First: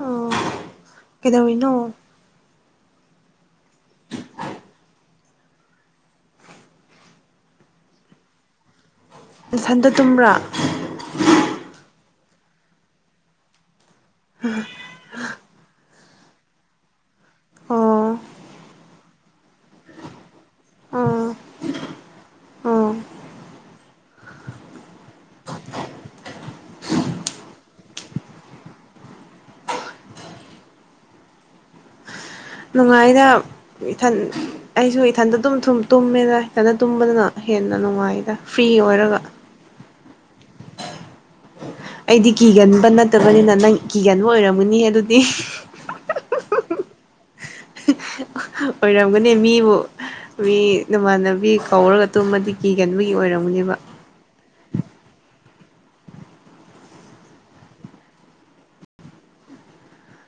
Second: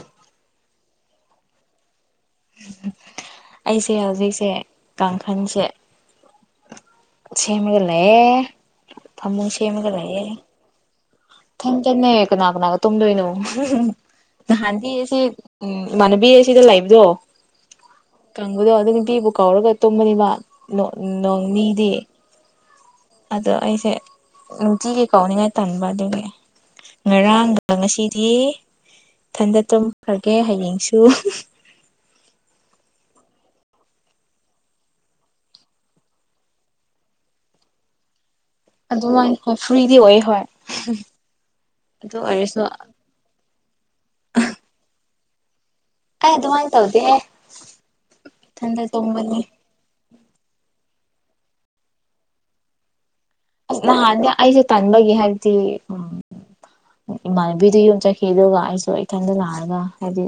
ꯑꯣ ꯀꯩꯗꯧꯔꯤꯅꯣ ꯑꯩꯁꯦ ꯍꯧꯖꯤꯛꯁꯦ ꯀꯥꯡꯈꯟꯁꯦ ꯁꯦꯝꯦꯃꯒ ꯂꯩꯌꯦ ꯐꯃꯨꯡ ꯁꯦꯝꯃꯒ ꯅꯊꯟꯇ ꯂꯩꯌꯦ ꯇꯨꯝꯕ꯭ꯔꯥ [unintelligible] ꯀꯅꯥ ꯀꯅꯥꯒ ꯇꯨꯝꯗꯣꯏꯅꯣ ꯅꯍꯥꯟꯗꯤ ꯑꯁꯤ ꯎꯝ ꯏꯃꯥꯟꯅꯕꯤ ꯑꯁꯤꯗ ꯂꯩꯕꯗꯣ ꯑꯣ ꯀꯪꯕꯨꯗꯣ ꯑꯗꯨꯝ ꯅꯨꯄꯤꯕꯨ ꯀꯥꯎꯔꯒ ꯇꯨꯝꯃꯅꯤꯕ ꯅꯣꯛ ꯑꯣ ꯅꯣꯡꯅꯤꯗꯤ ꯑꯣ ꯑꯗꯣ ꯑꯩꯁꯦ ꯅꯨꯡꯇꯤꯒꯤ ꯀꯧꯅꯤꯡꯉꯥꯏ ꯇꯟꯕ ꯑꯗꯨꯒꯤ ꯉꯔꯥꯡꯒ ꯉꯁꯤꯗꯤ ꯏꯊꯟꯗ ꯇꯨꯝꯈ꯭ꯔꯒꯦ ꯍꯌꯦꯡꯁꯨ ꯅꯨꯡꯉꯥꯏꯅ ꯏꯊꯟ ꯑꯩꯁꯨ ꯏꯊꯟꯗ ꯑꯗꯨꯝ ꯊꯨꯝ ꯇꯨꯝꯃꯦꯅ ꯏꯊꯟꯗ ꯇꯨꯝꯕꯗꯅ ꯍꯦꯟꯅ ꯅꯨꯡꯉꯥꯏꯗ ꯐ꯭ꯔꯤ ꯑꯣꯏꯔꯒ ꯑꯗꯨꯃꯥꯏꯅ ꯍꯣꯏ ꯐ꯭ꯔꯤꯗꯤ ꯑꯣꯏꯌꯦ ꯍꯣꯏ ꯑꯗꯨ ꯑꯩꯗꯤ ꯑꯣꯏꯔꯁꯨ ꯀꯤꯒꯟꯕ ꯅꯠꯇꯕꯅꯤꯅ ꯅꯪ ꯀꯤꯒꯟꯕ ꯑꯣꯏꯔꯝꯒꯅꯤ ꯑꯗꯨꯗꯤ ꯑꯩ ꯑꯗꯨꯃꯥꯏ ꯇꯧꯗꯦꯍꯦ ꯑꯣꯏꯔꯝꯒꯅꯤ ꯃꯤꯕꯨ ꯃꯤ ꯅꯃꯥꯟꯅꯕꯤ ꯀꯧꯔꯒ ꯇꯨꯝꯃꯗꯤ ꯀꯤꯒꯟꯕꯒꯤ ꯑꯣꯏꯔꯝ ꯑꯁ ꯅꯍꯥꯟꯗꯤ ꯑꯩꯁꯦ ꯇꯟꯕꯒꯤ ꯍꯥꯏꯕꯗꯤ ꯏꯃꯥꯟꯅꯕꯤꯗꯨ ꯌꯨꯝ ꯆꯠꯈꯤ ꯑꯗꯨꯒ ꯑꯩꯁꯨ ꯏꯊꯟꯗ ꯂꯥꯛꯑꯒ ꯍꯥꯏꯗꯤ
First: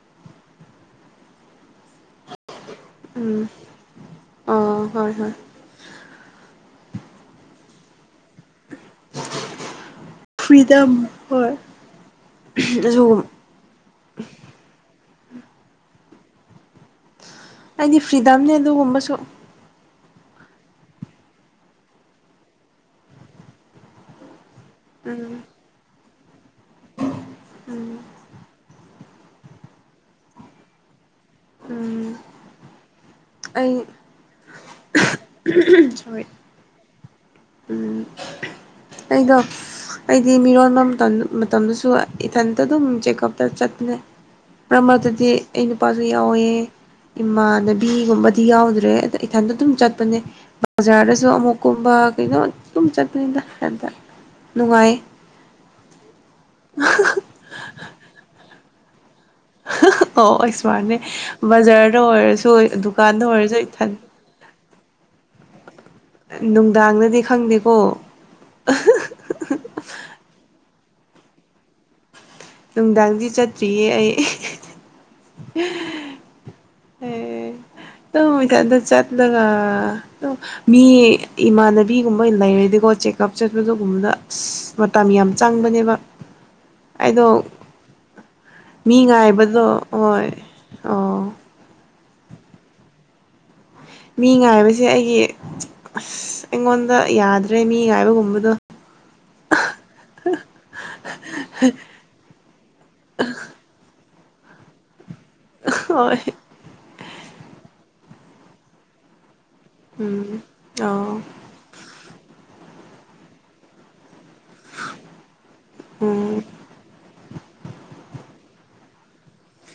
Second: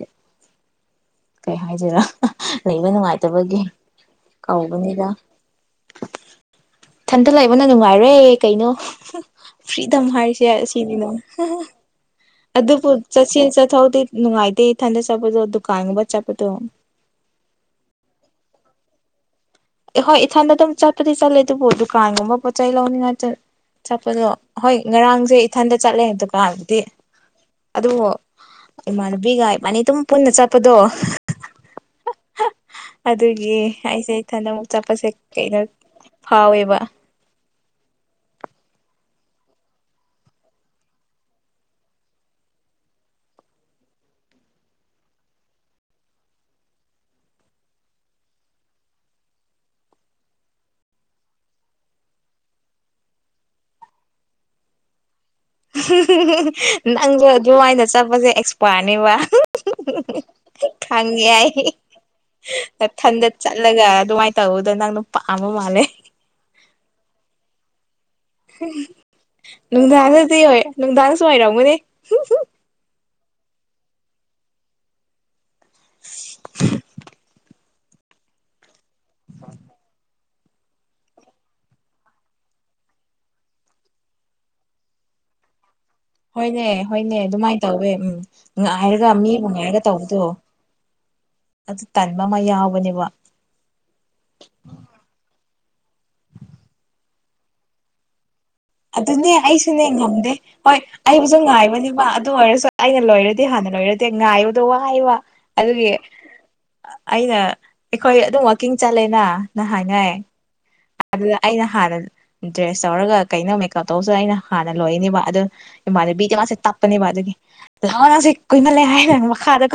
ꯀꯩ ꯍꯥꯏꯗꯦꯣꯏꯔ ꯂꯩꯕ ꯎꯝ ꯅꯨꯡꯉꯥꯏꯇꯕꯒꯤ ꯑꯣ ꯀꯧꯕꯅꯤꯗ ꯍꯣꯏ ꯍꯣꯏ ꯏꯟꯇ ꯂꯩꯕꯅ ꯅꯨꯡꯉꯥꯏꯔꯦ ꯀꯩꯅꯣ ꯐ꯭ꯔꯤꯗꯝ ꯍꯥꯏꯁꯦ ꯐ꯭ꯔꯤꯗꯝ ꯁꯤꯅꯤꯅꯦ ꯍꯣꯏ ꯑꯗꯨꯕꯨ ꯑꯗꯨꯒꯨꯝ ꯆꯠꯁ ꯆꯠꯊꯣꯛꯗꯦ ꯅꯨꯡꯉꯥꯏꯇꯦ ꯏꯊꯟꯗ ꯆꯠꯄꯗꯣ ꯗꯨꯀꯥꯟꯕ ꯆꯠꯄꯗꯣ ꯍꯥꯏꯗꯤ ꯐ꯭ꯔꯤꯗꯝꯅꯦ ꯑꯗꯨꯒꯨꯝꯕꯁꯨ ꯑꯦ ꯍꯣꯏ ꯏꯊꯟꯗ ꯑꯗꯨꯝ ꯆꯠꯄꯗꯤ ꯆꯠꯂꯦ ꯑꯗꯨꯕꯨ ꯗꯨꯀꯥꯟꯒꯨꯝꯕ ꯄꯣꯠꯆ ꯆꯩ ꯂꯧꯅꯤꯡꯉꯥꯏ ꯆꯠꯄꯗꯣ ꯍꯣꯏ ꯎꯝ ꯉꯔꯥꯡꯁꯦ ꯏꯊꯟꯗ ꯆꯠꯂꯦ ꯗꯨꯀꯥꯟꯗꯨꯗꯤ ꯎꯝ ꯑꯗꯨꯕꯨ ꯏꯃꯥꯟꯅꯕꯤꯒ ꯏꯕꯥꯅꯤ ꯑꯗꯨꯝ ꯄꯨꯟꯅ ꯆꯠꯄꯗꯣ ꯎꯝ ꯑꯗꯨꯒꯤ ꯑꯩ ꯑꯩꯁꯦ ꯏꯊꯟꯗ ꯑꯃꯨꯛ ꯆꯠꯄꯁꯦ ꯀꯩꯅꯣ ꯁꯣꯔꯤ ꯐꯥꯎꯋꯦꯕ ꯎꯝ ꯑꯩꯗꯣ ꯑꯩꯗꯤ ꯃꯤꯔꯣꯟꯕ ꯃꯇꯝ ꯃꯇꯝꯗꯨꯁꯨ ꯏꯊꯟꯇ ꯑꯗꯨꯝ ꯆꯦꯛꯀꯞꯇ ꯆꯠꯄꯅꯦ ꯃꯔꯛ ꯃꯔꯛꯇꯗꯤ ꯑꯩ ꯅꯨꯄꯥꯁꯨ ꯌꯥꯎꯋꯦ ꯏꯃꯥꯟꯅꯕꯤꯒꯨꯝꯕꯗꯤ ꯌꯥꯎꯗ꯭ꯔꯦ ꯑꯗ ꯏꯊꯟꯇ ꯑꯗꯨꯝ ꯆꯠꯄꯅꯦ ꯕꯖꯥꯔꯗꯁꯨ ꯑꯃꯨꯛꯀꯨꯝꯕ ꯀꯩꯅꯣ ꯑꯗꯨꯝ ꯆꯠꯄꯅꯤꯗ ꯏꯊꯟꯇ ꯅꯨꯡꯉꯥꯏꯌꯦ [unintelligible] ꯅꯪꯁꯨ ꯑꯗꯨꯃꯥꯏꯅ ꯆꯠꯄꯁꯦ ꯑꯦꯛꯁꯄꯥꯔꯅꯦꯕ ꯑꯣ ꯑꯩꯁꯃꯥꯔꯠꯅꯦ ꯈꯪꯉꯦ ꯑꯩ ꯕꯖꯥꯔꯗ ꯑꯣꯏꯔꯁꯨ ꯗꯨꯀꯥꯟꯗ ꯃꯊꯟꯗ ꯑꯣꯏꯔꯁꯨ ꯆꯠꯂꯒ ꯏꯊꯟ ꯑꯗꯨꯃꯥꯏ ꯇꯧꯕꯗꯣ ꯅꯪꯅ ꯄꯥꯃꯝꯕ ꯃꯥꯜꯂꯦ ꯅꯨꯡꯗꯥꯡꯗꯗꯤ ꯈꯪꯗꯦꯀꯣ ꯅꯨꯡꯗꯥꯡꯗꯗꯤ ꯍꯣꯏ ꯅꯨꯡꯗꯥꯡꯁꯨ ꯋꯥꯏꯔꯝꯒꯅꯤ ꯅꯨꯡꯗꯥꯡꯗꯤ ꯆꯠꯇ꯭ꯔꯤꯌꯦ ꯑꯩ ꯇ ꯃ ꯊꯗ ꯆꯠꯂꯒ ꯃꯤ ꯏꯃꯥꯟꯅꯕꯤꯒꯨꯝꯕ ꯂꯩꯔꯗꯤꯀꯣ ꯆꯦꯛꯑꯞ ꯆꯠꯄꯗꯨꯒꯨꯝꯕꯗ ꯑꯁ ꯃꯇꯝ ꯌꯥꯝ ꯆꯪꯕꯅꯦꯕ ꯍꯣꯏꯅꯦ ꯍꯣꯏꯅꯦ ꯑꯩꯗꯣ ꯑꯗꯨꯃꯥꯏꯅ ꯇꯧꯋꯦ ꯎꯝ ꯉꯥꯏꯔꯒ ꯃꯤ ꯑꯃ ꯉꯥꯏꯕꯗꯣ ꯉꯥꯏꯔꯒ ꯇꯧꯕꯗꯣ ꯍꯣꯏ ꯑꯣ ꯑꯗꯨ ꯇꯟꯕ ꯑꯃ ꯌꯥꯎꯕꯅꯦꯕ ꯃꯤ ꯉꯥꯏꯕꯁꯦ ꯑꯩꯒꯤ ꯑꯁ ꯑꯩꯉꯣꯟꯗ ꯌꯥꯗ꯭ꯔꯦ ꯃꯤ ꯉꯥꯏꯕꯒꯨꯝꯕꯗꯣ ꯑꯗꯨꯅꯦ ꯑꯩꯁꯨꯅꯦ ꯉꯝꯗꯦ ꯍꯣꯏ ꯑꯩꯕꯨꯁꯨ ꯉꯥꯏꯕꯅꯦꯕ ꯑꯗꯨ ꯑꯣꯏꯔꯁꯨ ꯑꯩꯅ ꯂꯣꯏꯔꯗꯤ ꯍꯥꯟꯅ ꯂꯣꯏꯔꯗꯤ ꯉꯥꯏꯌꯨꯗꯣ ꯋꯥ ꯋꯥ ꯑꯗꯨꯒꯤ ꯍꯣꯏ ꯑꯩꯅ ꯑꯩꯈꯣꯏ ꯑꯗꯨꯝ ꯋꯀꯤꯡ ꯆꯠꯂꯦꯅꯅ ꯍꯥꯏꯅꯩ ꯎꯝ ꯑꯣ ꯑꯗꯨꯗ ꯑꯩꯅ ꯍꯥꯟꯅ ꯗ꯭ꯔꯦꯁ ꯇꯧꯔꯒ ꯀꯩꯅꯣ ꯃꯦꯀꯞ ꯇꯧꯁꯨ ꯑꯩꯅ ꯍꯥꯟꯅ ꯂꯣꯏꯅꯦꯕ ꯑꯗꯨ ꯏꯃꯥꯟꯅꯕꯤ ꯀ ꯎꯝ ꯃꯥꯥꯁꯦ ꯇꯞꯄꯅꯦꯕ ꯑꯗꯨꯒꯤ ꯂꯅ ꯁꯤ ꯀꯣꯏꯅ ꯂꯩ ꯑ ꯍꯥꯏ ꯃꯈꯥꯗ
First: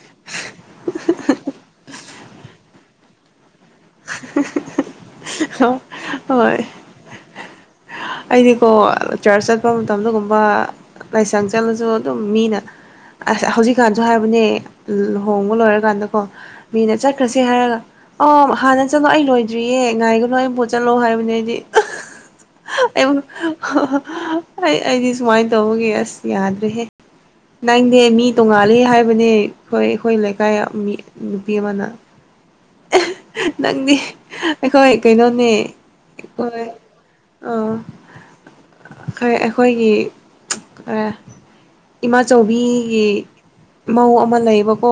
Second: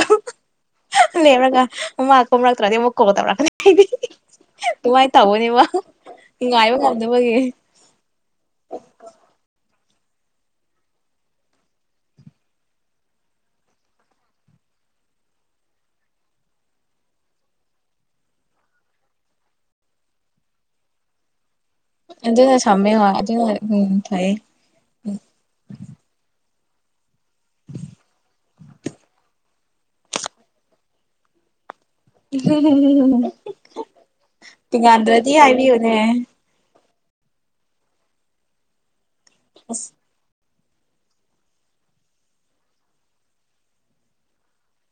ꯅꯒ ꯃꯥ ꯀ ꯑꯃ ꯇ꯭ꯔꯗꯤ ꯑꯃꯛ ꯀꯣꯗꯔꯅꯤ ꯍꯥꯏꯗꯤ ꯑꯗꯨꯃꯥꯏꯅ ꯇꯧꯕꯅꯦꯕ ꯍꯣꯏ ꯉꯥꯏꯕ ꯉꯝꯗꯅꯕꯒꯤ ꯑꯩꯗꯤꯀꯣ ꯆꯔꯆ ꯆꯠꯄ ꯃꯇꯝꯗꯒꯨꯝꯕ ꯂꯥꯏꯁꯪ ꯆꯠꯂꯁꯨ ꯑꯗꯨꯝ ꯃꯤꯅ ꯑꯁ ꯍꯧꯖꯤꯛꯀꯥꯟꯁꯨ ꯍꯥꯏꯕꯅꯦ ꯂꯨꯍꯣꯡꯕ ꯂꯣꯏꯔꯀꯥꯟꯗꯀꯣ ꯃꯤꯅ ꯆꯠꯈ꯭ꯔꯁꯤ ꯍꯥꯏꯔꯒ ꯑ ꯍꯥꯟꯅ ꯆꯠꯂꯣ ꯑꯩ ꯂꯣꯏꯗ꯭ꯔꯤꯌꯦ ꯉꯥꯏꯒꯅꯨ ꯑꯩ ꯄꯣꯠ ꯆꯠꯂꯣ ꯍꯥꯏꯕꯅꯦ ꯑꯩꯗꯤ ꯑ ꯑꯗꯨꯅ ꯁꯃꯦ ꯑꯣꯏ ꯑꯗꯨ ꯑꯩꯕꯨ ꯑꯗꯨꯅ ꯎꯝ ꯊꯥꯏ ꯑꯩ ꯑꯩꯗꯤ ꯁꯨꯃꯥꯏꯅ ꯇꯧꯕꯒꯤ ꯑꯁ ꯌꯥꯗ꯭ꯔꯦꯍꯦ ꯅꯪꯅꯦ ꯃꯤ ꯇꯣꯡꯉꯥꯂ ꯍꯥꯏꯕꯅꯦ ꯑꯩꯈꯣꯏ ꯑꯩꯈꯣꯏ ꯂꯩꯀꯥꯏ ꯃꯤ ꯅꯨꯄꯤ ꯑꯃꯅ ꯎꯝ ꯅꯪꯗꯤ ꯑꯩꯈꯣꯏ ꯇꯤꯡꯉꯥꯟꯗ꯭ꯔꯗꯤ ꯀꯩꯅꯣꯅꯦ ꯍꯥꯏꯕꯤꯌꯨꯅꯦ ꯍꯣꯏ ꯑꯥ ꯑꯁ ꯑꯩꯈꯣꯏꯒꯤ ꯏꯃꯥꯆꯏꯕꯤꯒꯤ ꯃꯧ ꯑꯃ ꯂꯩꯌꯦꯕꯀꯣ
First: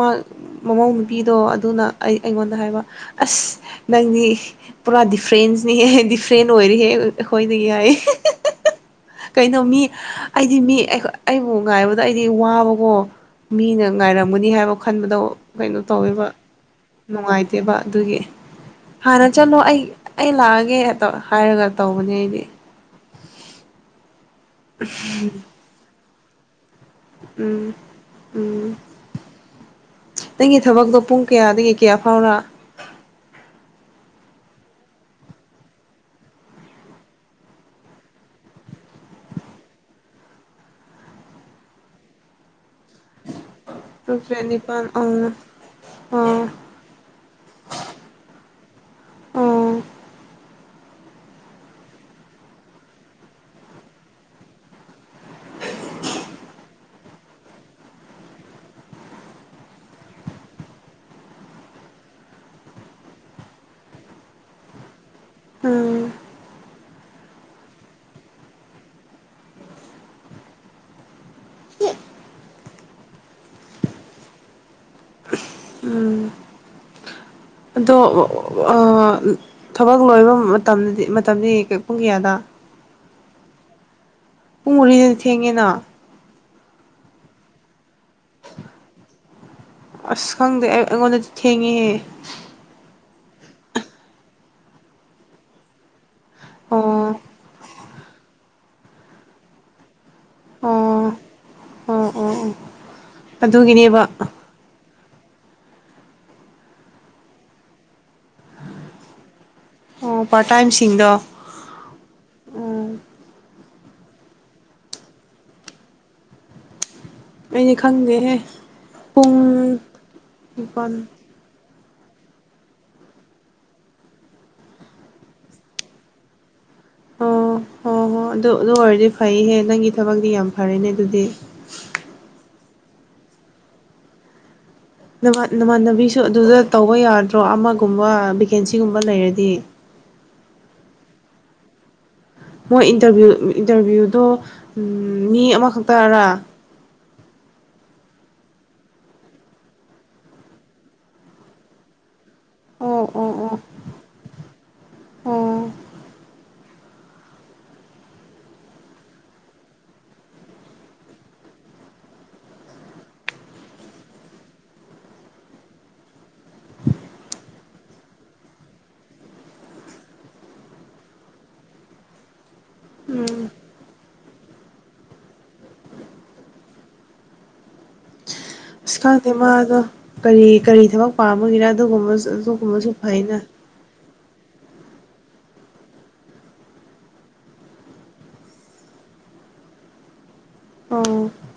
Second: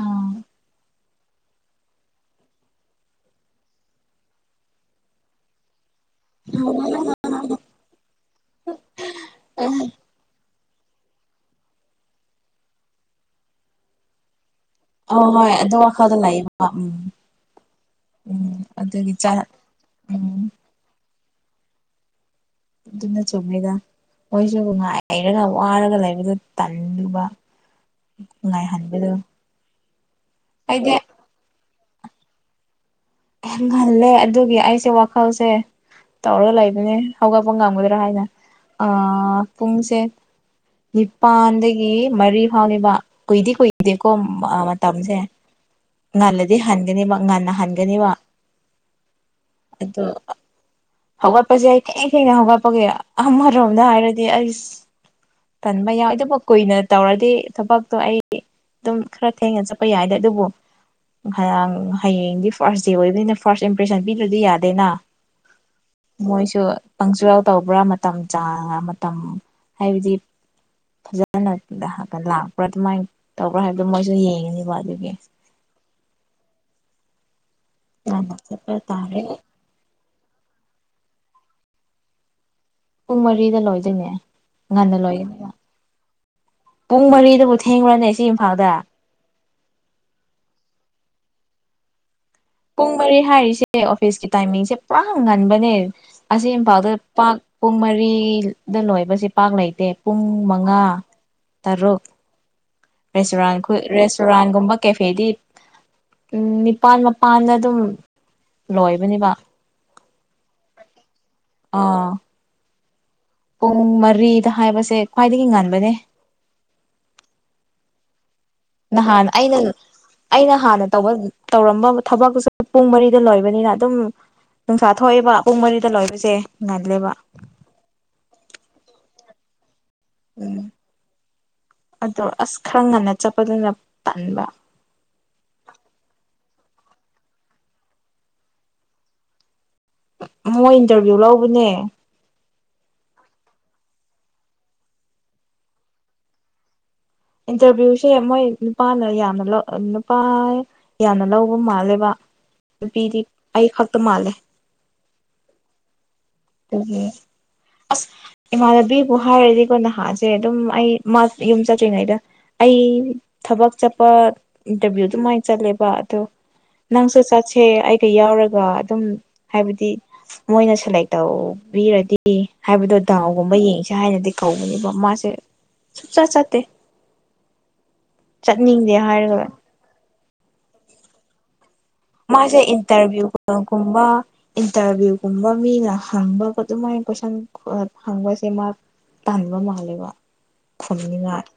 ꯑꯥ ꯃꯃꯧ ꯅꯨꯨꯄꯤꯗꯣ ꯑꯗꯨꯅ ꯑꯩ ꯑꯩꯉꯣꯟꯗ ꯍꯥꯏꯕ ꯑꯁ ꯅꯪꯗꯤ ꯄꯨꯔꯥ ꯗꯤꯐ꯭ꯔꯦꯟꯁꯅꯤ ꯇ꯭ꯔꯦꯟ ꯑꯣꯏꯔꯤꯍꯦ ꯑꯩꯈꯣꯏꯅ ꯌꯥꯏ ꯀꯩꯅꯣ ꯃꯤ ꯑꯩꯗꯤ ꯃꯤ ꯑꯩꯕꯨ ꯉꯥꯏꯕꯗ ꯑꯩꯗꯤ ꯋꯥꯕꯀꯣ ꯃꯤꯅ ꯉꯥꯏꯔꯝꯒꯅꯤ ꯍꯥꯏꯕ ꯈꯟꯕꯗꯣ ꯍꯣꯏ ꯑꯗꯨ ꯀꯩꯅꯣ ꯋꯥꯈꯜꯗ ꯇꯧꯋꯦꯕ ꯑ ꯎꯝ ꯅꯨꯡꯉꯥꯏꯇꯦꯕ ꯑꯗꯨꯒꯤ ꯎꯝ ꯑꯗꯨꯒꯤ ꯍꯥꯟꯅ ꯆꯥ ꯆꯠꯂꯣ ꯑꯩ ꯑꯩ ꯎꯝ ꯂꯥꯛꯑꯒꯦ ꯍꯥꯏꯔꯒ ꯇꯧꯕꯅꯦ ꯑꯩꯗꯤ ꯑꯗꯨꯅ ꯆꯨꯝꯉꯩꯗ ꯃꯣꯏꯁꯨ ꯉꯥꯏ ꯍꯩꯔꯒ ꯋꯥꯔꯒ ꯂꯩꯕꯗ ꯇꯜꯂꯨꯕ ꯎꯝ ꯎꯝ ꯉꯥꯏꯍꯟꯕꯗꯣ ꯅꯪꯒꯤ ꯑꯩꯗꯤ ꯊꯕꯛꯇꯣ ꯄꯨꯡ ꯀꯌꯥꯗꯒꯤ ꯀꯌꯥ ꯐꯥꯎꯔ ꯍꯍꯜꯂꯦ ꯑꯗꯨꯒꯤ ꯑꯩꯁꯦ ꯋꯥꯈꯜꯁꯦ ꯇꯧꯔꯒ ꯂꯩꯕꯅꯦ ꯍꯧꯒꯠꯄ ꯉꯝꯒꯗ꯭ꯔꯥ ꯍꯥꯏꯅ ꯄꯨꯡꯁꯦ ꯅꯤꯄꯥꯟꯗꯒꯤ ꯃꯔꯤ ꯐꯥꯎꯅꯤꯕ ꯀꯨꯏꯗꯤ ꯀꯨꯏ ꯑꯗꯨꯗꯤꯀꯣ ꯇꯔꯨꯛ ꯇꯔꯦꯠ ꯅꯤꯄꯥꯜ ꯃꯇꯝꯁꯦ ꯑꯥ ꯑꯥ ꯉꯜꯂꯗꯤ ꯍꯟꯒꯅꯦꯕ ꯉꯟꯅ ꯍꯟꯒꯅꯦꯕ ꯑꯥ ꯑꯣ ꯍꯧꯒꯠꯄꯁꯦ ꯑꯩ ꯊꯦꯡ ꯊꯦꯡꯩꯅ ꯍꯧꯒꯠꯄꯒꯤ ꯑꯃꯔꯣꯝꯗ ꯍꯥꯏꯔꯗꯤ ꯑꯩꯁ ꯀꯟꯕ ꯌꯥꯎꯏ ꯑꯗꯨꯕꯨ ꯀꯨꯏꯅ ꯇꯧꯔꯗꯤ ꯊꯕꯛꯇꯣ ꯑꯩ ꯑꯗꯨꯝ ꯈꯔ ꯊꯦꯡꯅ ꯆꯠꯄ ꯌꯥꯏꯗꯦ ꯑꯗꯨꯕꯨ ꯉꯔꯥꯡ ꯍꯌꯦꯡꯗꯤ ꯐꯥꯔꯁ ꯗꯦ ꯑꯣꯏꯕꯅꯤꯅ ꯐꯥꯔꯁ ꯏꯝꯄ꯭ꯔꯦꯁꯟ ꯄꯤꯗꯗꯤ ꯌꯥꯗꯦꯅ ꯎꯝ ꯃꯣꯏꯁꯨ ꯄꯪꯆꯨꯋꯦꯜ ꯇꯧꯕ꯭ꯔꯥ ꯃꯇꯝ ꯆꯥꯡꯅ ꯃꯇꯝ ꯍꯥꯏꯕꯗꯤ ꯐꯖꯅ ꯂꯥꯛꯄ꯭ꯔꯥ ꯑꯗꯨꯃꯥꯏꯅ ꯇꯧꯕ꯭ꯔꯥ ꯍꯥꯏꯕꯗꯣ ꯃꯣꯏꯁꯨ ꯌꯦꯡꯉꯅꯤꯕ ꯑꯗꯨꯒꯤ ꯎꯝ ꯑꯗꯣ ꯉꯟꯅ ꯑ ꯆꯠꯄ ꯇꯥꯔꯦ ꯊꯕꯛ ꯂꯣꯏꯕ ꯃꯇꯝꯗꯤ ꯃꯇꯝꯗꯤ ꯄꯨꯡ ꯀꯌꯥꯗ ꯄꯨꯡ ꯃꯔꯤꯗ ꯂꯣꯏꯗꯣꯏꯅꯦ ꯄꯨꯡ ꯉꯟꯅ ꯃꯔꯤꯗꯗꯤ ꯂꯣꯏꯒꯅꯤꯕ ꯊꯦꯡꯉꯦꯅ ꯄꯨꯡ ꯃꯔꯤꯗꯕꯨ ꯊꯦꯡꯈꯨꯔꯅꯦ ꯁꯤ ꯏꯝꯐꯥꯜꯗ ꯑꯁ ꯈꯪꯗꯦ ꯑꯩ ꯑꯩꯉꯣꯟꯗꯗꯤ ꯊꯦꯡꯉꯦꯍꯦ ꯄꯨꯡ ꯃꯔꯤ ꯍꯥꯏꯔꯤꯁꯦ ꯑꯣꯐꯤꯁꯀꯤ ꯇꯥꯏꯃꯤꯡꯁꯦ ꯄꯨꯔꯥ ꯉꯟꯕꯅꯦ ꯑꯁꯤ ꯏꯝꯐꯥꯜꯗ ꯑꯣ ꯄꯥꯛ ꯄꯨꯡ ꯃꯔꯤꯗ ꯂꯣꯏꯕꯁꯤꯦ ꯄꯥꯛ ꯂꯩꯇꯦ ꯄꯨꯡ ꯄꯨꯡ ꯃꯉꯥ ꯑꯣ ꯇꯔꯨꯛ ꯑꯣ ꯑꯣ ꯑꯣ ꯔꯦꯁꯨꯔ ꯑꯗꯨꯒꯤꯅꯦꯕ ꯔꯦꯁꯇꯨꯔꯥꯟꯒꯨꯝꯕ ꯀꯦꯐꯦꯗꯤ ꯎꯝ ꯅꯤꯄꯜ ꯃꯄꯥꯟꯗ ꯑꯗꯨꯝ ꯂꯣꯏꯕꯅꯦꯕ ꯑꯣ ꯄꯥꯇꯥꯏꯝꯁꯤꯡꯗꯣ ꯑꯥ ꯄꯨꯡ ꯃꯔꯤꯗ ꯍꯥꯏꯕꯁꯦ ꯈ꯭ꯋꯥꯏꯗꯒꯤ ꯉꯟꯕꯅꯦ ꯑꯩꯗꯤ ꯈꯪꯗꯦꯍꯦ ꯅꯍꯥꯟ ꯑꯩꯅ ꯄꯨꯡ ꯑꯩꯅ ꯍꯥꯟꯅ ꯅꯤꯄꯥꯜ ꯇꯧꯕ ꯇꯧꯔꯝꯕ ꯊꯕꯛꯇꯨꯁꯨ ꯄꯨꯡ ꯃꯔꯤꯗ ꯂꯣꯏꯕꯅꯤꯅ ꯑꯗꯨꯝ ꯅꯨꯡꯁꯥ ꯊꯣꯛꯑꯦꯕ ꯄꯨꯡ ꯃꯔꯤꯗ ꯂꯣꯏꯕꯁꯦ ꯉꯜꯂꯦꯕ ꯑꯣ ꯍꯣ ꯍꯣ ꯑꯗꯨ ꯑꯗꯨ ꯑꯣꯏꯔꯗꯤ ꯐꯩꯍꯦ ꯅꯪꯒꯤ ꯊꯕꯛꯇꯤ ꯌꯥꯝ ꯎꯝ ꯐꯔꯦꯅꯦ ꯑꯗꯨꯗꯤ ꯑꯗꯣ ꯑꯁ ꯈꯔ ꯉꯟꯅ ꯆꯠꯄꯗꯨꯅ ꯇꯟꯕ ꯅꯥꯟ ꯅꯃꯥꯟꯅꯕꯤꯁꯨ ꯑꯗꯨꯗ ꯇꯧꯕ ꯌꯥꯗ꯭ꯔꯣ ꯑꯃꯒꯨꯝꯕ ꯚꯦꯀꯦꯟꯁꯤꯒꯨꯝꯕ ꯂꯩꯔꯗꯤ ꯃꯣꯏ ꯏꯟꯇꯔꯚꯤꯌꯨ ꯂꯧꯕꯅꯦ ꯃꯣꯏ ꯏꯟꯇꯔꯚꯤꯌꯨ ꯏꯟꯇꯔꯚꯤꯌꯨꯗꯣ ꯃꯤ ꯑꯃꯈꯛꯇꯔꯥ ꯏꯟꯇꯔꯚꯤꯌꯨꯁꯦ ꯃꯣꯏ ꯅꯨꯄꯥꯅ ꯌꯥꯝꯅ ꯅꯨꯄꯥ ꯌꯥꯝꯅ ꯂꯧꯕ ꯃꯥꯜꯂꯦꯕ ꯑꯣ ꯅꯨꯄꯤꯗꯤ ꯑꯣ ꯑꯣ ꯑꯩ ꯈꯛꯇ ꯃꯥꯜꯂꯦ ꯑꯣ ꯑꯗꯨꯗꯒꯤ ꯑꯁ ꯏꯃꯥꯟꯅꯕꯤꯕꯨ ꯍꯥꯏꯔꯗꯤꯀꯣ ꯅꯍꯥꯁꯦ ꯑꯗꯨꯝ ꯑꯩ ꯌꯨꯝ ꯆꯠꯇ꯭ꯔꯤꯉꯩꯗ ꯑꯩ ꯊꯕꯛ ꯆꯠꯄ ꯏꯟꯇꯔꯚꯤꯌꯨ ꯑꯗꯨꯃꯥꯏꯅ ꯆꯠꯂꯦꯕ ꯑꯗꯣ ꯅꯪꯁꯨ ꯆꯠꯁꯦ ꯑꯩꯒ ꯌꯥꯎꯔꯒ ꯑꯗꯨꯝ ꯍꯥꯏꯕꯗꯤ ꯃꯣꯏꯅꯁꯨ ꯂꯩ ꯇꯧꯕꯤꯔꯗꯤ ꯍꯥꯏꯕꯗꯣ ꯎꯝ ꯗꯥꯎꯒꯨꯝꯕ ꯌꯦꯡꯁꯦ ꯍꯥꯏꯅꯗꯤ ꯀꯧꯕꯧꯅꯦꯕ ꯃꯥꯁꯦ ꯁꯨꯡꯆꯥꯠ ꯆꯠꯇꯦ ꯆꯠꯅꯤꯡꯗꯦ ꯑꯁ ꯈꯪꯗꯦ ꯍꯥꯏꯔꯒ ꯃꯥꯗꯣ ꯀꯔꯤ ꯀꯔꯤ ꯊꯕꯛ ꯄꯥꯝꯕꯒꯤꯔ ꯑꯗꯨꯒꯨꯝꯕꯁꯨ ꯃꯥꯁꯦ ꯐꯩꯅ ꯏꯟꯇꯔꯚꯤꯌꯨꯒꯨꯝꯕ ꯏꯟꯇꯔꯚꯤꯌꯨꯒꯨꯝꯕ ꯃꯤꯅ ꯍꯪꯕ ꯑꯗꯨꯃꯥꯏꯅ ꯀꯣꯏꯁꯟ ꯍꯪꯕꯁꯦ ꯃꯥ ꯇꯥꯟꯕꯕ ꯃꯥꯂꯦꯕ ꯑꯣ ꯈꯣꯟꯅꯤꯉꯥꯏ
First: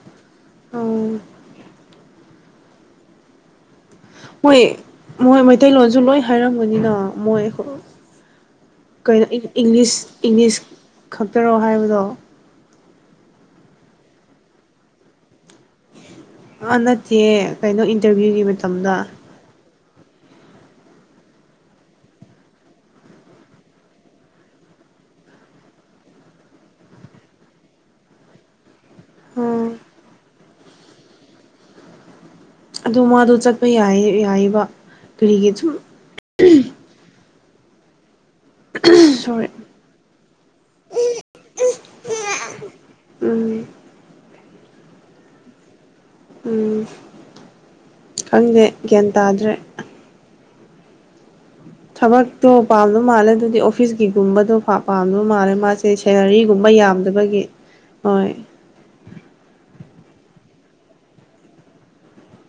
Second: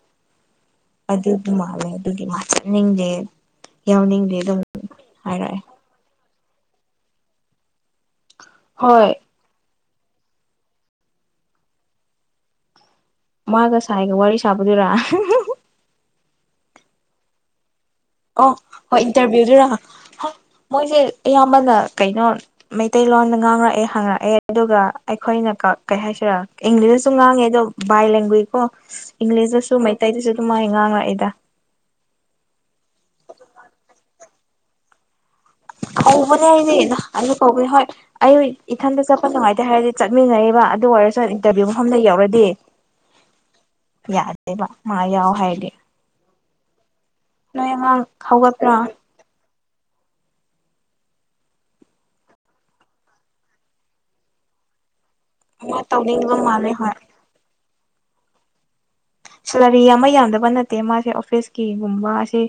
ꯑꯣ ꯑꯗꯨꯗꯤ ꯃꯥꯜꯂꯦ ꯑꯗꯨꯗꯤ ꯃꯥ ꯆꯠꯅꯤꯡꯗꯦ ꯌꯥꯎꯅꯤꯡ ꯍꯣꯏ ꯃꯣꯏ ꯃꯩꯇꯩꯂꯣꯟꯁꯨ ꯂꯣꯏ ꯍꯥꯏꯔꯝꯕꯅꯤꯅ ꯃꯣꯏ ꯍꯣꯏ ꯀꯩꯅꯣ ꯏꯪꯂꯤꯁ ꯏꯪꯂꯤꯁ ꯈꯛꯇꯔꯣ ꯍꯥꯏꯕꯗꯣ ꯃꯥꯒ ꯁꯥꯏꯒ ꯋꯥꯔꯤ ꯁꯥꯕꯗꯨꯔꯥ ꯑ ꯅꯠꯇꯦ ꯀꯩꯅꯣ ꯏꯟꯇꯔꯚꯤꯌꯨꯒꯤ ꯃꯇꯝꯗ ꯔꯥ ꯃꯣꯏꯁꯦ ꯑꯌꯥꯝꯕꯅ ꯀꯩꯅꯣ ꯃꯩꯇꯩꯂꯣꯟꯗ ꯉꯥꯡꯔꯛꯑꯦ ꯍꯪꯉꯛꯑꯦ ꯑꯗꯨꯒ ꯑꯩꯈꯣꯏꯅ ꯀꯩ ꯍꯥꯏꯁꯤꯔꯥ ꯏꯪꯂꯤꯁꯇꯁꯨ ꯉꯥꯡꯉꯦ ꯑꯣ ꯕꯥꯏ ꯂꯦꯡꯒ꯭ꯋꯦꯁ ꯀꯣ ꯎꯝ ꯏꯪꯂꯤꯁꯇꯁꯨ ꯃꯩꯇꯩꯗꯁꯨ ꯑꯗꯨ ꯃꯥꯥꯏ ꯉꯥꯡꯉꯛꯑꯏꯗ ꯑꯗꯨ ꯃꯥꯗꯣ ꯆꯠꯄ ꯌꯥꯏ ꯌꯥꯏꯕ ꯇꯨꯔꯤꯒꯤ ꯁꯨꯝ ꯀꯧꯕꯅꯦ ꯑꯩꯗꯤ ꯑꯗꯨ ꯀꯧꯕꯅꯦ ꯍꯣꯏ ꯑꯩ ꯏꯊꯟꯗ ꯆꯠꯄ ꯁꯣꯔꯤ ꯅꯨꯡꯉꯥꯏꯇꯦ ꯍꯥꯏꯔꯗꯤ ꯆꯠꯃꯤꯟꯅꯔꯤꯕ ꯑꯗꯨ ꯑꯣꯏꯔꯁꯨ ꯏꯟꯇꯔꯚꯤꯌꯨ ꯃꯐꯝꯗ ꯌꯧꯔꯗꯤ ꯎꯝ ꯌꯥꯗꯦꯕ ꯃꯥ ꯌꯥꯎ ꯍꯥꯏꯗꯤ ꯎꯝ ꯈꯪꯗꯦ ꯍꯧꯒꯠꯄ꯭ꯔꯥ ꯒ꯭ꯌꯥꯟ ꯇꯥꯗ꯭ꯔꯦ ꯊꯕꯛꯇꯣ ꯄꯥꯝꯗꯧ ꯃꯥꯜꯂꯦ ꯑꯗꯨꯗꯤ ꯑꯣꯐꯤꯁꯀꯤꯒꯨꯝꯕꯗꯣ ꯐꯥ ꯄꯥꯝꯗꯕ ꯃꯥꯜꯂꯦ ꯑꯃ ꯃꯥꯁꯦ ꯇꯧꯅꯤꯡꯕ ꯁꯦꯂꯔꯤꯒꯨꯝꯕ ꯃꯥꯜꯂꯦ ꯍꯣꯏ ꯌꯥꯝꯗꯕꯒꯤ ꯍꯣꯏ ꯁꯦꯂꯔꯤ ꯑꯃ ꯌꯥꯝꯗꯕ ꯅꯠꯇꯦ ꯃꯥꯁꯦ ꯑꯣꯐꯤꯁ ꯀꯒꯨꯝꯕ ꯑꯁꯤ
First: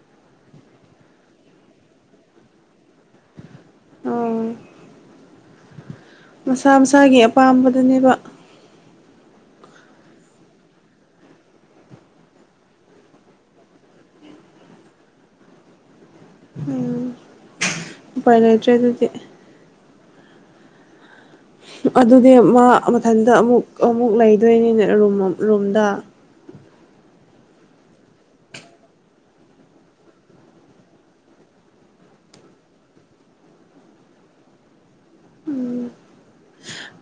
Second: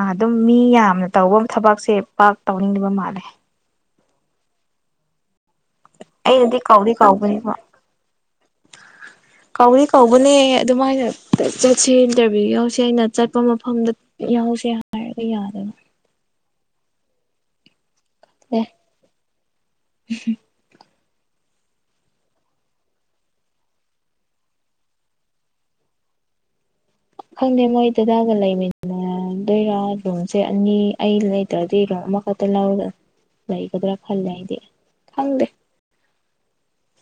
ꯑꯗꯨꯝ ꯃꯤ ꯌꯥꯝꯅ ꯇꯧꯕ ꯊꯕꯛꯁꯦ ꯄꯥꯛ ꯇꯧꯅꯤꯡꯗꯕ ꯃꯥꯜꯂꯦ ꯑꯣ ꯑꯩꯅꯗꯤ ꯃꯁꯥ ꯀꯧꯗꯤ ꯃꯁꯥꯒꯤ ꯀꯧꯕꯅꯦꯕ ꯑꯄꯥꯝꯕꯗꯅꯦꯕ ꯀꯧꯔꯤ ꯀꯧꯕꯅꯦ ꯑꯗꯨꯃꯥꯏꯅ ꯆꯠꯁꯤ ꯏꯟꯇꯔꯚꯤꯌꯨ ꯌꯥꯎꯁꯤ ꯑꯩꯅ ꯆꯠꯄ ꯃꯐꯝꯗ ꯌꯥꯎꯁꯦ ꯍꯥꯏꯔꯒ ꯌꯥꯗꯕ ꯎꯝ ꯄꯅꯆꯦ ꯑꯗꯨ ꯎꯝ ꯑꯗꯨꯗꯤ ꯃꯥ ꯃꯊꯟꯇ ꯑꯃꯨꯛ ꯑꯃꯨꯛ ꯂꯩꯗꯣꯏꯅꯤꯅꯦ ꯔꯨꯝꯗ ꯈꯪꯗꯦ ꯃꯣꯏ ꯑꯗꯨꯗꯥꯒ ꯂꯩꯃꯤꯅꯤꯅꯦ ꯂꯗꯣꯏꯔꯥ ꯔꯨꯝꯁꯦ ꯑꯅꯤ ꯑꯩ ꯂꯩꯇ꯭ꯔꯗꯤ ꯔꯨꯝ ꯑꯃꯈꯛꯇ ꯂꯧꯗ ꯂꯩꯒꯗ꯭ꯔꯥ ꯈꯜꯂꯦ ꯍꯥꯏꯗꯤ ꯈꯪ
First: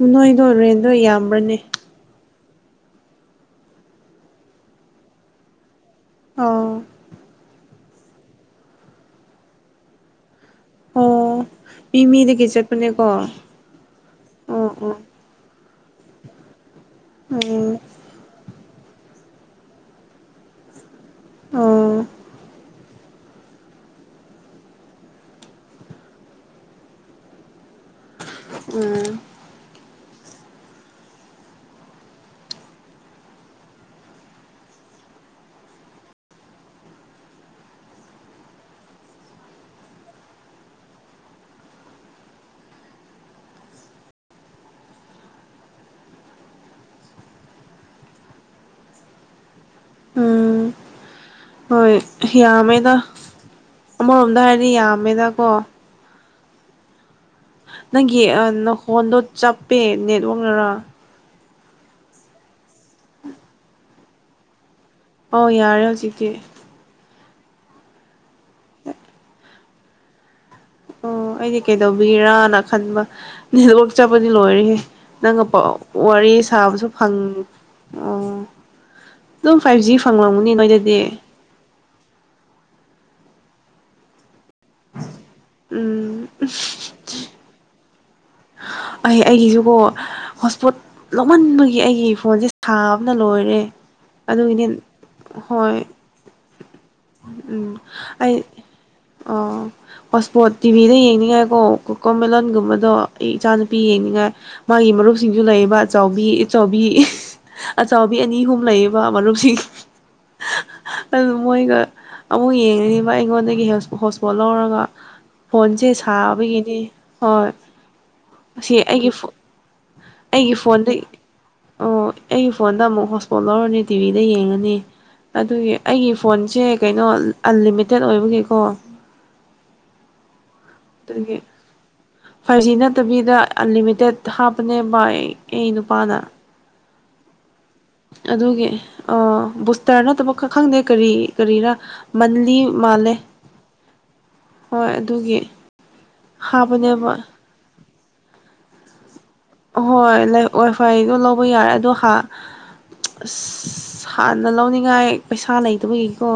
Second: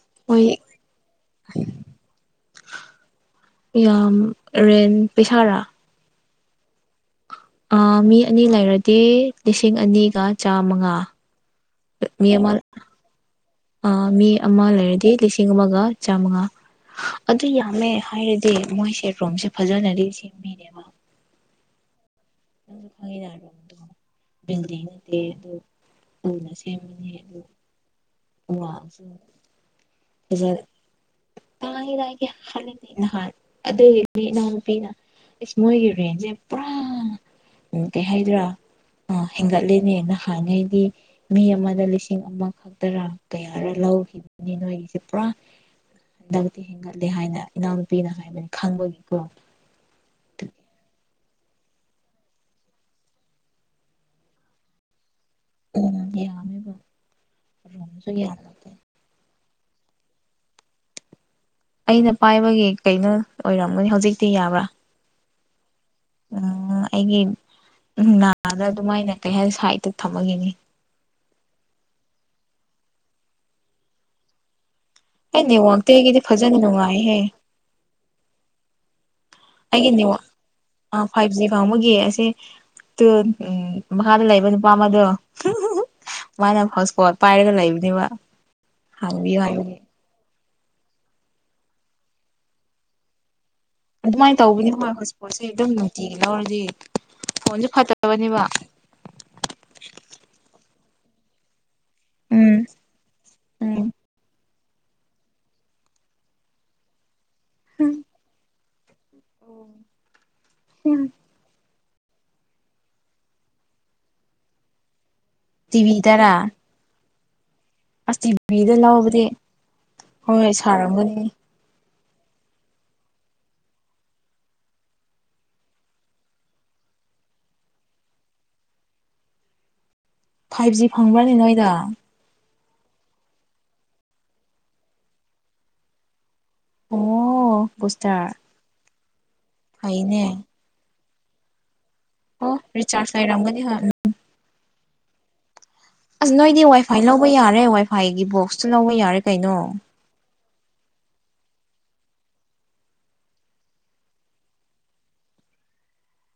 ꯎꯝ ꯅꯣꯏꯗꯣ ꯔꯦꯟꯗꯣ ꯌꯥꯝꯕ꯭ꯔꯅꯦ ꯌꯥꯝ ꯔꯦꯟ ꯄꯦꯁꯥꯔꯥ ꯑꯥꯎ ꯑ ꯃꯤ ꯑꯅꯤ ꯂꯩꯔꯗꯤ ꯂꯤꯁꯤꯡ ꯑꯅꯤꯒ ꯆꯥꯃꯉꯥ ꯑꯣ ꯃꯤ ꯃꯤꯗꯒꯤ ꯃꯤꯃꯜ ꯆꯠꯄꯅꯦꯀꯣ ꯑ ꯃꯤ ꯑꯃ ꯑꯣ ꯑꯣ ꯂꯩꯔꯗꯤ ꯂꯤꯁꯤꯡ ꯑꯃꯒ ꯆꯥꯃꯉꯥ ꯑꯗꯨ ꯎꯝ ꯌꯥꯝꯃꯦ ꯍꯥꯏꯔꯗꯤ ꯁꯤꯦ ꯃꯣꯏ ꯁꯦꯠ ꯔꯣꯝꯁꯦ ꯐꯖꯅꯗꯤ ꯁꯦꯝꯃꯤꯅꯦꯕ ꯑꯥ ꯅꯪꯁꯨ ꯈꯪꯉꯤ ꯌꯥꯔꯔꯕꯣ ꯕꯤꯜꯗꯤꯡ ꯅꯠꯇꯦ ꯑꯗꯨ ꯁꯨꯅ ꯁꯦꯝꯕꯅꯤ ꯑꯗꯨ ꯎꯝ ꯋꯥꯦ [inaudible] ꯇꯥꯏ ꯇꯒꯤ ꯍꯂꯗ ꯅ ꯍꯥꯥꯟ ꯑꯗꯨꯗ ꯅꯥꯟ ꯄꯅ ꯏꯁ ꯃꯣꯏꯒꯤ ꯔꯦꯟꯁꯦ ꯄꯨꯔꯥ ꯎꯝ ꯀꯩ ꯍꯥꯏꯗ꯭ꯔꯥ ꯑ ꯍꯦꯟꯒꯠꯂꯦꯅꯦ ꯅꯍꯥꯟꯉꯩꯗꯤ ꯃꯤ ꯑꯃꯗ ꯂꯤꯁꯤꯡ ꯑꯃꯈꯛꯇꯔꯥ ꯀꯌꯥꯔ ꯂꯧꯈꯤꯕꯅꯤ ꯅꯣꯏꯒꯤꯁꯦ ꯄꯨꯔꯥ ꯍꯟꯗꯛꯇꯤ ꯍꯦꯟꯒꯠꯂꯦ ꯍꯥꯏꯅ ꯏꯅꯥꯎꯅꯨꯄꯤꯅ ꯍꯥꯏꯕꯅꯤ ꯈꯪꯕꯒꯤ ꯄꯣ ꯎꯝ ꯍꯣꯏ ꯌꯥꯝꯃꯦꯗ ꯑꯃꯔꯣꯝꯗ ꯍꯥꯏꯔꯗꯤ ꯌꯥꯝꯃꯦꯗꯀꯣ ꯎꯝ ꯌꯥꯃꯦꯕ ꯅꯪꯒꯤ ꯐꯣꯟꯗꯣ ꯆꯞꯄꯦ ꯅꯦꯠꯋꯥꯛꯅꯔ ꯑꯩꯅ ꯄꯥꯏꯕꯒꯤ ꯀꯩꯅꯣ ꯑꯣꯏꯔꯝꯒꯅꯤ ꯍꯧꯖꯤꯛꯇꯤ ꯌꯥꯕ꯭ꯔꯥ ꯑꯣ ꯌꯥꯔꯦ ꯍꯧꯖꯤꯛ ꯎꯝ ꯑꯩꯒꯤ ꯅꯥꯗ ꯑꯗꯨꯃꯥꯏꯅ ꯀꯩ ꯍꯥꯏꯅꯤ ꯁꯥꯏꯠꯇ ꯊꯝꯃꯒꯅꯤ ꯑꯣ ꯑꯩꯗꯤ ꯀꯩꯗꯧꯕꯤꯔꯥꯅ ꯈꯟꯕ ꯅꯦꯠꯋꯥꯔꯛ ꯆꯞꯄꯗꯤ ꯂꯣꯏꯔꯦꯍꯦ ꯑꯩ ꯅꯪꯒ ꯄꯧ ꯅꯦꯠꯋꯥꯛꯇꯤ ꯑꯩꯒꯤꯗꯤ ꯋꯥꯔꯤ ꯐꯖꯅ ꯁꯥꯕꯁꯨ ꯐꯪ ꯅꯨꯡꯉꯥꯏꯍꯦ ꯑꯣ ꯑꯗꯨꯝ ꯐꯥꯏꯚ ꯑꯩꯒꯤ ꯖꯤ ꯅꯦꯋꯥ ꯐꯪꯂꯝꯒꯅꯤ ꯑ ꯅꯣꯏꯗꯗꯤ ꯐꯥꯏꯚ ꯖꯤ ꯐꯪꯕꯒꯤ ꯑꯁꯦ ꯎꯝ ꯎꯝ ꯃꯈꯥꯗ ꯂꯩꯕ ꯅꯨꯄꯥ ꯑꯃꯗꯣ ꯍꯨꯝ ꯍꯨꯝ ꯍꯨꯝ ꯎꯝ ꯃꯥꯅ ꯍꯣꯠꯁꯄꯣꯠ ꯄꯥꯏꯔꯒ ꯂꯩꯕꯅꯦꯕ ꯑꯩ ꯍꯥꯡꯕꯤꯌꯨ ꯑꯩꯒꯤꯁꯤꯕꯣ ꯍꯥꯏꯕꯒꯤ ꯍꯣꯠꯁꯄꯣꯠ ꯂꯧꯍꯟꯕꯒꯤ ꯑꯩꯒꯤ ꯐꯣꯟꯁꯦ ꯁꯥꯕꯅ ꯂꯣꯏꯔꯦ ꯑꯗꯨꯃꯥꯏꯅ ꯑꯗꯨꯒꯤꯅꯦ ꯇꯧꯕꯅꯤ ꯍꯣꯏ ꯍꯧꯁꯄꯣꯠꯁꯦ ꯑꯗꯨꯝ ꯍꯣꯏ ꯅꯨꯡꯇꯤꯒꯤ ꯂꯧꯔꯗꯤ ꯐꯣꯟꯁꯨ ꯐꯠꯇꯕꯅꯦꯕ ꯑ ꯍꯣꯠꯁꯄꯣꯠ ꯇꯤꯚꯤꯗ ꯌꯦꯡꯅꯤꯡꯉꯥꯏꯀꯣ ꯎꯝ ꯀꯣꯀꯣꯃꯦꯂꯂꯣꯟꯒꯨꯝꯕꯗꯣ ꯑꯩ ꯏꯆꯥꯅꯨꯄꯤ ꯎꯝ ꯌꯦꯡꯅꯤꯡꯉꯥꯏ ꯃꯥꯒꯤ ꯃꯔꯨꯞꯁꯤꯡꯁꯨ ꯂꯩꯔꯤꯕ ꯑꯆꯥꯎꯕꯤ ꯑꯆꯥꯎꯕꯤ ꯑꯆꯥꯎꯕꯤ ꯑꯅꯤ ꯑꯍꯨꯝ ꯂꯩꯌꯦꯕ ꯃꯔꯨꯞꯁꯤꯡ ꯑꯗꯨ ꯃꯣꯏꯒ ꯑꯃꯨꯛ ꯌꯦꯡꯉꯔꯤꯕ ꯑꯩꯉꯣꯟꯗꯒꯤ ꯍꯣꯁꯄꯣꯠ ꯂꯧꯔꯒ ꯐꯣꯟꯁꯦ ꯇꯤꯚꯤꯗꯔꯥ ꯁꯥꯕꯒꯤꯅꯤ ꯍꯣꯏ ꯑꯁ ꯑꯁꯤ ꯇꯤꯚꯤꯗ ꯑꯩꯒꯤ ꯂꯧꯕꯗꯤ ꯍꯣꯏ ꯑꯩꯒꯤ ꯐꯣꯟꯗ ꯁꯥꯔꯝꯒꯅꯤ ꯑꯣ ꯑꯩꯒꯤ ꯐꯣꯟꯗ ꯑꯃꯨꯛ ꯍꯣꯁꯄꯣꯠ ꯂꯧꯔꯅꯤ ꯇꯤꯚꯤꯗ ꯌꯦꯡꯉꯅꯤ ꯑꯗꯨꯒꯤ ꯑꯩꯒꯤ ꯐꯣꯟꯁꯦ ꯀꯩꯅꯣ ꯑꯟꯂꯤꯃꯤꯇꯦꯠ ꯑꯣꯏꯕꯒꯤꯀꯣ ꯐꯥꯏꯚ ꯖꯤ ꯐꯪꯕ꯭ꯔꯥꯅꯦ ꯑꯗꯨꯒꯤ ꯅꯣꯏꯗꯣ ꯐꯥꯏꯚ ꯖꯤ ꯅꯠꯇꯕꯤꯗ ꯑꯟꯂꯤꯃꯤꯇꯦꯠ ꯍꯥꯞꯄꯅꯦ ꯕꯥꯏ ꯑꯩ ꯅꯨꯄꯥꯅ ꯑꯣ ꯕꯨꯁꯇꯔ ꯑꯗꯨꯒꯤ ꯑ ꯕꯨꯁꯇꯔ ꯐꯩꯅꯦ ꯅꯠꯇꯕ ꯈ ꯈꯪꯗꯦ ꯀꯔꯤ ꯀꯔꯤꯔꯥ ꯑꯣ ꯃꯟꯂꯤ ꯃꯥꯜꯂꯦ ꯔꯤꯆꯥꯔꯖ ꯂꯩꯔꯝꯒꯅꯤ ꯍꯣꯏ ꯍꯣꯏ ꯑꯗꯨꯒꯤ ꯑꯁ ꯅꯣꯏꯗꯤ ꯋꯥꯏ ꯐꯥꯏ ꯍꯥꯞꯄꯅꯦꯕ ꯂꯧꯕ ꯌꯥꯔꯦ ꯋꯥꯏ ꯐꯥꯏꯒꯤ ꯕꯣꯛꯁꯇꯨ ꯂꯧꯕ ꯌꯥꯔꯦ ꯀꯩꯅꯣ ꯍꯣꯏ ꯂꯩ ꯋꯥꯏ ꯐꯥꯏꯒꯤꯗꯣ ꯂꯧꯕ ꯌꯥꯔꯦ ꯑꯗꯣ ꯍꯥ ꯑꯁ ꯍꯥꯟꯅ ꯂꯧꯅꯤꯡꯉꯥꯏ ꯄꯩꯁꯥ ꯂꯩꯇꯕꯒꯤꯀꯣ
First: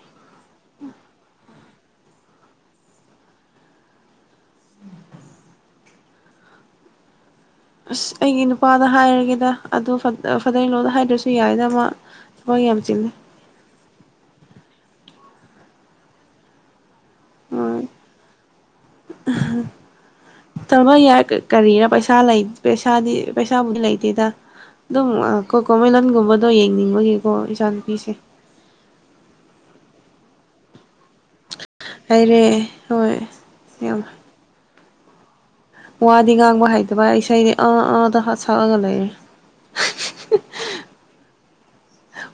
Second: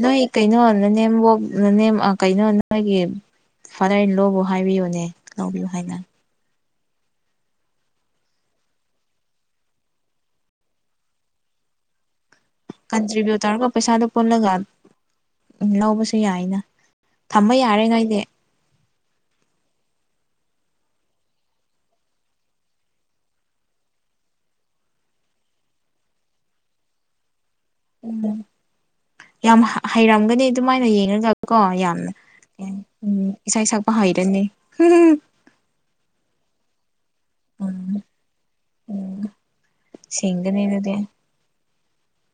ꯅꯣꯏ ꯀꯩꯅꯣ ꯅꯅꯦꯝꯕꯣꯛ ꯅꯅꯦꯝ ꯀꯩꯅꯣ ꯅꯣꯏꯒꯤ ꯐꯥꯗꯔ ꯏꯟ ꯂꯣꯕꯨ ꯍꯥꯏꯕꯤꯌꯨꯅꯦ ꯂꯧꯕꯤꯌꯨ ꯍꯥꯏꯅ ꯑꯁ ꯑꯩꯒꯤ ꯅꯨꯄꯥꯗ ꯍꯥꯏꯔꯒꯦꯗ ꯑꯗꯨ ꯐꯗ ꯐꯗꯔ ꯏꯟ ꯂꯣꯗ ꯍꯥꯏꯗ꯭ꯔꯁꯨ ꯌꯥꯏꯗ ꯃꯥ ꯊꯕꯛ ꯌꯥꯝ ꯆꯤꯜꯂꯦ ꯀꯟꯇ꯭ꯔꯤꯕ꯭ꯌꯨꯠ ꯇꯧꯔꯒ ꯄꯩꯁꯥꯗꯣ ꯄꯨꯜꯂꯒ ꯂꯧꯕꯁꯨ ꯌꯥꯏꯅ ꯊꯝꯕ ꯌꯥꯔꯦꯉꯩꯗꯤ ꯑꯍ ꯇꯃ ꯌꯥꯏ ꯀꯔꯤꯔ ꯄꯩꯁꯥ ꯂꯩ ꯄꯩꯁꯥꯗꯤ ꯄꯩꯁꯥꯕꯨꯗꯤ ꯂꯩꯇꯦꯗꯥ ꯑꯗꯨꯝ ꯀꯣꯀꯣꯃꯦꯂꯟꯒꯨꯝꯕꯗꯣ ꯌꯦꯡꯅꯤꯡꯕꯒꯤꯀꯣ ꯏꯆꯥꯟ ꯎꯝ ꯌꯥꯝ ꯍꯩꯔꯝꯒꯅꯤ ꯑꯗꯨꯃꯥꯏꯅ ꯌꯦꯡꯔꯒ ꯀꯣ ꯌꯥꯝꯅ ꯍꯩꯔꯦ ꯍꯣꯏ ꯎꯝ ꯏꯁꯩ ꯁꯛꯄ ꯌꯥꯝ ꯍꯩꯔꯅꯤ ꯍꯨꯝ ꯍꯨꯝ ꯋꯥꯗꯤ ꯉꯥꯡꯕ ꯍꯩꯇꯕ ꯏꯁꯩꯗꯤ ꯑꯥ ꯑꯥꯗ ꯁꯛꯑꯒ ꯂꯩꯔꯦ ꯑꯗꯨꯅꯤ ꯑꯗꯨꯗꯤ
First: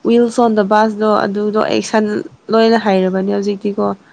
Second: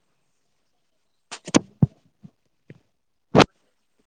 ꯋꯤꯜꯁ ꯑꯣꯟ ꯗ ꯕꯥꯁꯗꯣ ꯑꯗꯨꯗꯣ ꯑꯦꯛꯁꯟ ꯂꯣꯏꯅ ꯍꯩꯔꯕꯅꯦ ꯍꯧꯖꯤꯛꯇꯤꯀꯣ